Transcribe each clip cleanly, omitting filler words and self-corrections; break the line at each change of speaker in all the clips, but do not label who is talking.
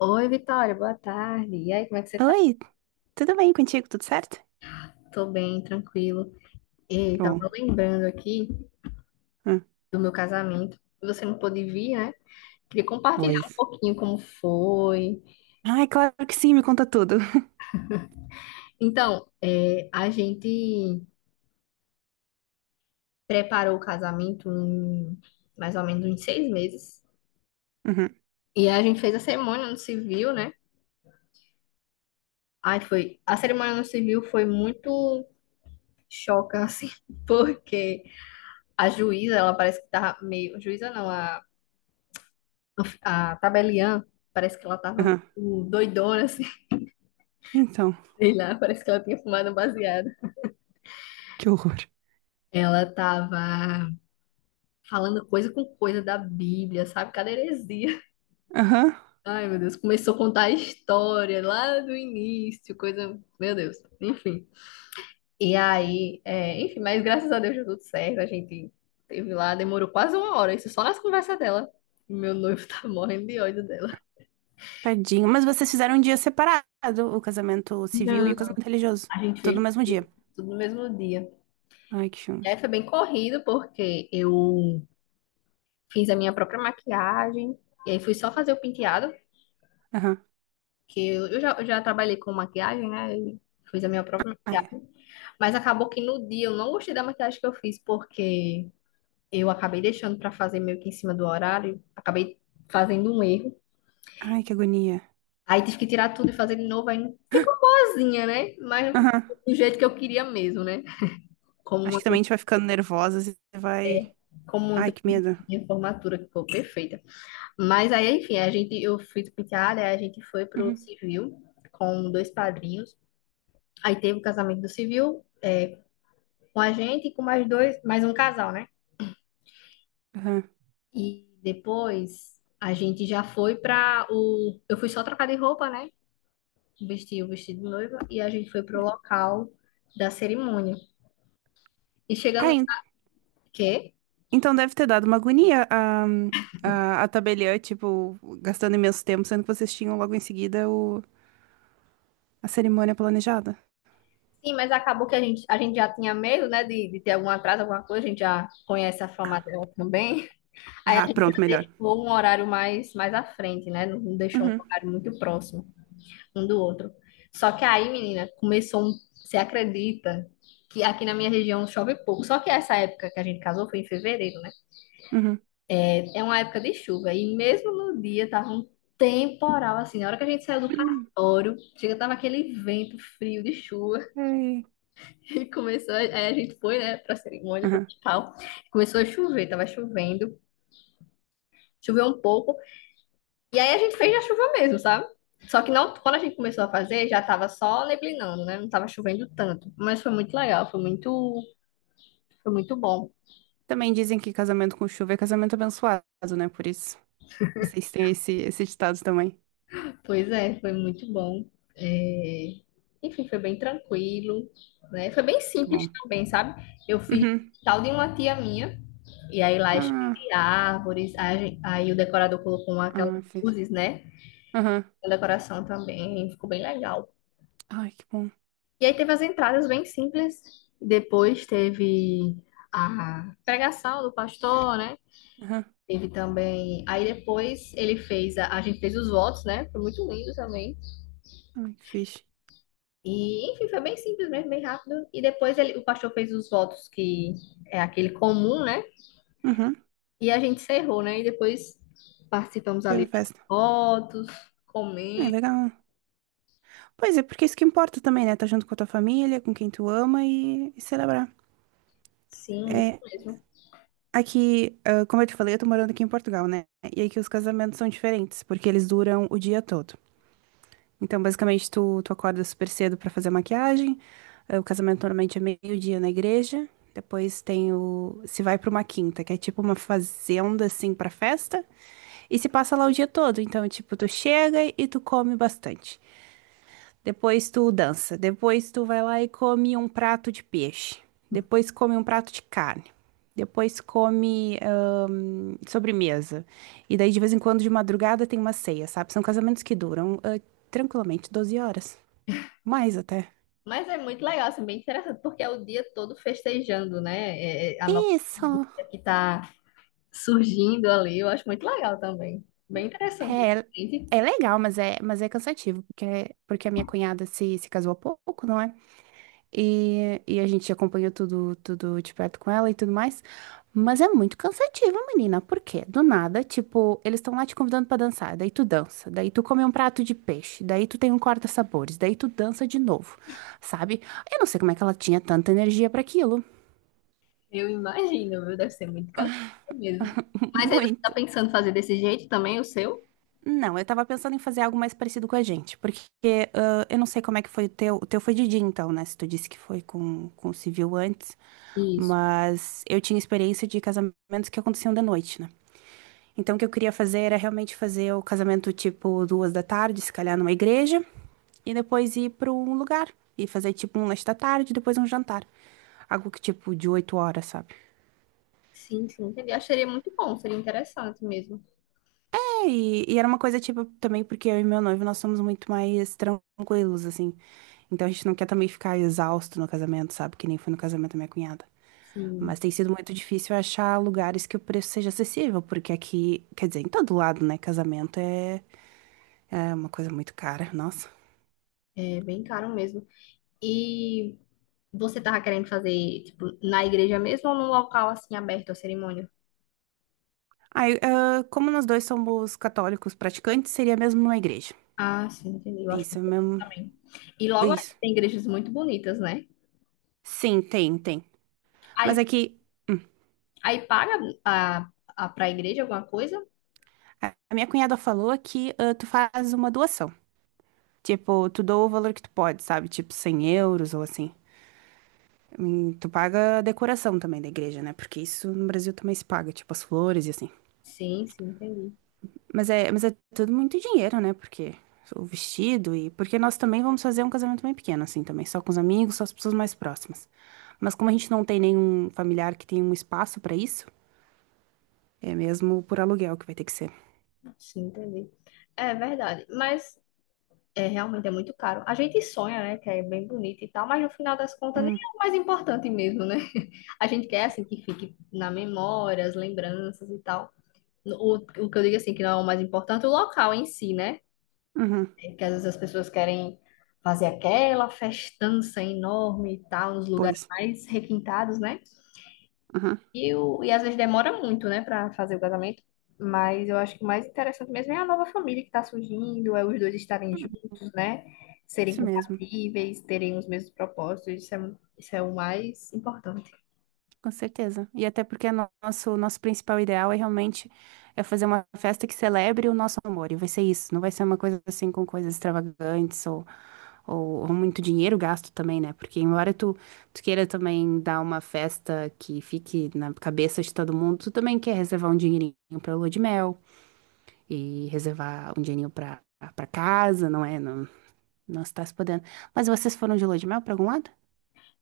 Oi, Vitória, boa tarde. E aí, como é que você tá?
Oi, tudo bem contigo? Tudo certo?
Tô bem, tranquilo. E
Que bom.
tava lembrando aqui
Hum,
do meu casamento. Você não pôde vir, né? Queria compartilhar um
pois.
pouquinho como foi.
Ai, claro que sim, me conta tudo.
Então, a gente preparou o casamento em mais ou menos uns 6 meses.
Uhum,
E a gente fez a cerimônia no civil, né? Ai, foi. A cerimônia no civil foi muito choca, assim, porque a juíza, ela parece que tava meio. Juíza não, a tabeliã, parece que ela tava
uhum.
doidona, assim,
Então,
sei lá, parece que ela tinha fumado um baseado.
que horror.
Ela tava falando coisa com coisa da Bíblia, sabe? Cada heresia.
Aham.
Ai, meu Deus, começou a contar a história lá do início, coisa. Meu Deus, enfim. E aí, enfim, mas graças a Deus deu tudo certo. A gente teve lá, demorou quase uma hora, isso só nas conversas dela. Meu noivo tá morrendo de ódio dela.
Tadinho. Mas vocês fizeram um dia separado, o casamento civil e o
Não.
casamento religioso.
A gente
Tudo no
fez
mesmo dia.
tudo no mesmo dia.
Ai, que
E
filme.
aí foi bem corrido, porque eu fiz a minha própria maquiagem, e aí fui só fazer o penteado,
Aham.
que eu já trabalhei com maquiagem, né? E fiz a minha própria
Ai,
maquiagem. Mas acabou que no dia eu não gostei da maquiagem que eu fiz, porque eu acabei deixando pra fazer meio que em cima do horário, acabei fazendo um erro.
ai, que agonia.
Aí tive que tirar tudo e fazer de novo, aí não- ficou boazinha, né? Mas não ficou
Aham.
do jeito que eu queria mesmo, né? Como
Acho
uma,
que
que
também a
eu-
gente vai ficando nervosa e vai.
Como uma que
Ai,
eu
que
fiz na
medo.
minha formatura, que foi perfeita. Mas aí, enfim, a gente, eu fiz penteada, aí a gente foi pro
Uhum.
civil com dois padrinhos. Aí teve o casamento do civil, é, com a gente e com mais dois, mais um casal, né?
Aham.
E depois a gente já foi pra o. Eu fui só trocar de roupa, né? Vestir o vestido de noiva e a gente foi pro local da cerimônia. E chegando.
Ai,
Quê?
então deve ter dado uma agonia a tabeliã, tipo, gastando imenso tempo, sendo que vocês tinham logo em seguida a cerimônia planejada.
Sim, mas acabou que a gente já tinha medo, né, de ter algum atraso, alguma coisa, a gente já conhece a forma dela também. Aí a
Ah,
gente
pronto,
já
melhor.
deixou um horário mais, mais à frente, né? Não deixou um
Uhum,
horário muito próximo um do outro. Só que aí, menina, começou um. Você acredita que aqui na minha região chove pouco? Só que essa época que a gente casou foi em fevereiro, né?
uhum.
É uma época de chuva. E mesmo no dia tava um temporal, assim. Na hora que a gente saiu do cartório, chega, tava aquele vento frio de chuva.
Ai,
E começou. Aí a gente foi, né, pra cerimônia, pro
aham.
hospital. Começou a chover, tava chovendo. Choveu um pouco. E aí a gente fez na chuva mesmo, sabe? Só que não, quando a gente começou a fazer, já tava só neblinando, né? Não tava chovendo tanto. Mas foi muito legal, foi muito bom.
Também dizem que casamento com chuva é casamento abençoado, né? Por isso, vocês têm esse ditado também.
Pois é, foi muito bom. É, enfim, foi bem tranquilo, né? Foi bem
Que
simples
bom.
também, sabe? Eu fiz
Uhum.
tal de uma tia minha, e aí lá
Ah,
escrevi árvores, aí, aí o decorador colocou aquelas
ah, fez.
luzes, né?
Aham.
Na decoração também, ficou bem legal.
Ai, que bom.
E aí teve as entradas bem simples. Depois teve a pregação do pastor, né?
Aham.
Teve também. Aí depois ele fez. A gente fez os votos, né? Foi muito lindo também.
Ai, que fixe.
E, enfim, foi bem simples mesmo, bem rápido. E depois ele, o pastor fez os votos, que é aquele comum, né?
Uhum.
E a gente encerrou, né? E depois participamos ali
Teve
das
festa.
fotos,
Ai,
comendo.
legal. Pois é, porque é isso que importa também, né? Tá junto com a tua família, com quem tu ama e celebrar.
Sim, isso
É,
mesmo.
aqui, como eu te falei, eu tô morando aqui em Portugal, né? E aqui os casamentos são diferentes, porque eles duram o dia todo. Então, basicamente, tu acorda super cedo pra fazer a maquiagem. O casamento normalmente é meio-dia na igreja. Depois, se vai pra uma quinta, que é tipo uma fazenda, assim, pra festa. E se passa lá o dia todo. Então, tipo, tu chega e tu come bastante. Depois tu dança. Depois tu vai lá e come um prato de peixe. Depois come um prato de carne. Depois come sobremesa. E daí, de vez em quando, de madrugada, tem uma ceia, sabe? São casamentos que duram tranquilamente 12 horas. Mais até.
Mas é muito legal, assim, bem interessante, porque é o dia todo festejando, né? É, é, a nova vida
Isso.
que tá surgindo ali, eu acho muito legal também. Bem interessante.
É,
Gente,
é legal, mas é cansativo, porque a minha cunhada se casou há pouco, não é? E a gente acompanhou tudo, tudo de perto com ela e tudo mais. Mas é muito cansativo, menina. Por quê? Do nada, tipo, eles estão lá te convidando pra dançar. Daí tu dança. Daí tu come um prato de peixe. Daí tu tem um corta-sabores. Daí tu dança de novo, sabe? Eu não sei como é que ela tinha tanta energia pra aquilo.
eu imagino, viu? Deve ser muito cansativo mesmo. Mas aí você tá
Muito.
pensando fazer desse jeito também, o seu?
Não, eu tava pensando em fazer algo mais parecido com a gente, porque eu não sei como é que foi o teu. O teu foi de dia, então, né? Se tu disse que foi com o civil antes,
Isso.
mas eu tinha experiência de casamentos que aconteciam de noite, né? Então, o que eu queria fazer era realmente fazer o casamento tipo 2 da tarde, se calhar numa igreja, e depois ir pra um lugar e fazer tipo um lanche da tarde, depois um jantar. Algo que tipo de 8 horas, sabe?
Sim, sim, entendi. Acho que seria muito bom, seria interessante mesmo.
É, E era uma coisa, tipo, também porque eu e meu noivo, nós somos muito mais tranquilos, assim. Então a gente não quer também ficar exausto no casamento, sabe? Que nem foi no casamento da minha cunhada. Mas
Sim,
tem sido muito difícil achar lugares que o preço seja acessível, porque aqui, quer dizer, em todo lado, né? Casamento é uma coisa muito cara, nossa.
é bem caro mesmo. E você tava querendo fazer, tipo, na igreja mesmo ou num local, assim, aberto a cerimônia?
Aí, como nós dois somos católicos praticantes, seria mesmo numa igreja.
Ah, sim, entendi. Eu acho
Isso
muito
é
bonito
mesmo.
também. E logo
Isso.
tem igrejas muito bonitas, né?
Sim, tem, tem. Mas
Aí,
aqui,
aí paga a, a, para a igreja alguma coisa?
a minha cunhada falou que tu faz uma doação. Tipo, tu doa o valor que tu pode, sabe? Tipo, 100 euros ou assim. Tu paga a decoração também da igreja, né? Porque isso no Brasil também se paga, tipo, as flores e assim.
Sim, sim, entendi.
Mas é tudo muito dinheiro, né? Porque o vestido e... Porque nós também vamos fazer um casamento bem pequeno, assim, também. Só com os amigos, só as pessoas mais próximas. Mas como a gente não tem nenhum familiar que tenha um espaço pra isso, é mesmo por aluguel que vai ter que ser.
Sim, entendi. É verdade. Mas é, realmente é muito caro. A gente sonha, né? Que é bem bonito e tal, mas no final das contas nem
Hum,
é o mais importante mesmo, né? A gente quer assim que fique na memória, as lembranças e tal. O que eu digo assim, que não é o mais importante, o local em si, né?
uhum,
É que às vezes as pessoas querem fazer aquela festança enorme e tal, nos lugares
pois.
mais requintados, né?
Uhum,
E às vezes demora muito, né, pra fazer o casamento. Mas eu acho que o mais interessante mesmo é a nova família que tá surgindo, é os dois estarem juntos, né? Serem
isso mesmo.
compatíveis, terem os mesmos propósitos, isso é o mais importante.
Com certeza. E até porque nosso principal ideal é realmente fazer uma festa que celebre o nosso amor. E vai ser isso. Não vai ser uma coisa assim com coisas extravagantes ou muito dinheiro gasto também, né? Porque embora tu queira também dar uma festa que fique na cabeça de todo mundo, tu também quer reservar um dinheirinho pra lua de mel e reservar um dinheirinho pra casa, não é? Não, não está se podendo. Mas vocês foram de lua de mel pra algum lado?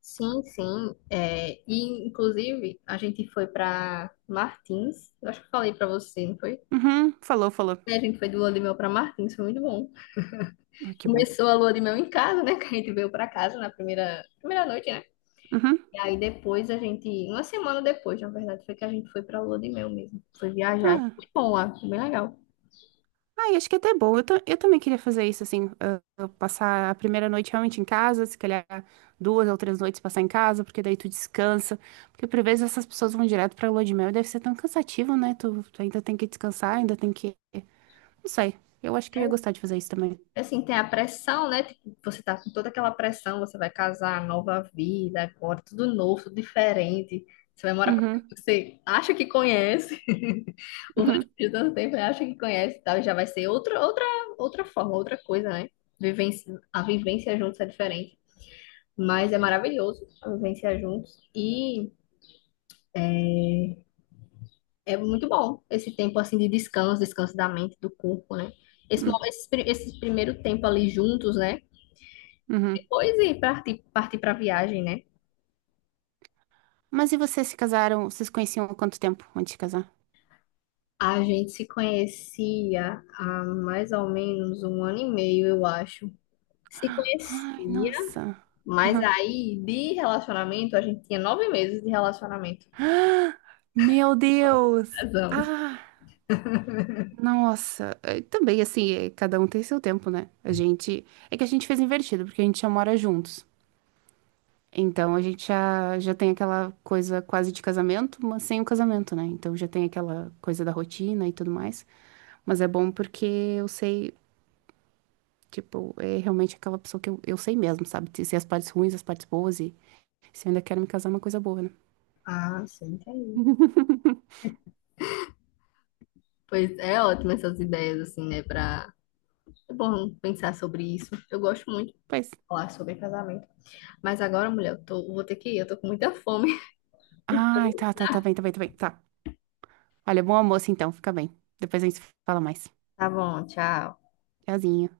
Sim, sim. É, e, inclusive, a gente foi pra Martins, eu acho que eu falei pra você, não foi?
Uhum, falou, falou.
É, a gente foi do Lua de Mel pra Martins, foi muito bom.
Ah, que bom.
Começou a lua de mel em casa, né? Que a gente veio pra casa na primeira noite, né?
Uhum.
E aí depois a gente, uma semana depois, na verdade, foi que a gente foi pra lua de mel mesmo. Foi viajar. Foi
Ah,
bom lá, foi bem legal.
ai, acho que é até bom. Eu também queria fazer isso, assim, passar a primeira noite realmente em casa, se calhar 2 ou 3 noites passar em casa, porque daí tu descansa. Porque por vezes essas pessoas vão direto pra lua de mel e deve ser tão cansativo, né? Tu ainda tem que descansar, ainda tem que. Não sei. Eu acho que eu ia gostar de fazer isso também.
Assim, tem a pressão, né? Tipo, você tá com toda aquela pressão, você vai casar, nova vida, agora tudo novo, tudo diferente. Você vai morar pra...
Uhum,
Você acha que conhece, o mais
uhum,
de tanto tempo, né? Acha que conhece e tal, e já vai ser outra, outra, outra forma, outra coisa, né? Vivência, a vivência juntos é diferente. Mas é maravilhoso vivenciar juntos. E é muito bom esse tempo assim de descanso, descanso da mente, do corpo, né? Esse, mo-
uhum,
esse, pri- esse primeiro tempo ali juntos, né?
uhum.
Depois e partir para viagem, né?
Mas e vocês se casaram? Vocês conheciam há quanto tempo antes de casar?
A gente se conhecia há mais ou menos um ano e meio, eu acho. Se
Ai,
conhecia,
nossa.
mas
Uhum.
aí de relacionamento, a gente tinha 9 meses de relacionamento.
Meu Deus!
Casamos.
Ah! Nossa, é, também assim, é, cada um tem seu tempo, né? A gente. É que a gente fez invertido, porque a gente já mora juntos. Então a gente já tem aquela coisa quase de casamento, mas sem o casamento, né? Então já tem aquela coisa da rotina e tudo mais. Mas é bom porque eu sei, tipo, é realmente aquela pessoa que eu sei mesmo, sabe? Se as partes ruins, as partes boas e se eu ainda quero me casar, é uma coisa boa, né?
Ah, sim, entendi. Pois é ótimo essas ideias, assim, né? Pra é bom pensar sobre isso. Eu gosto muito de
Pois.
falar sobre casamento. Mas agora, mulher, eu tô, vou ter que ir. Eu tô com muita fome.
Ai, tá, tá, tá bem, tá bem, tá bem. Tá. Olha, bom almoço então, fica bem. Depois a gente se fala mais.
Tá bom, tchau.
Tchauzinho.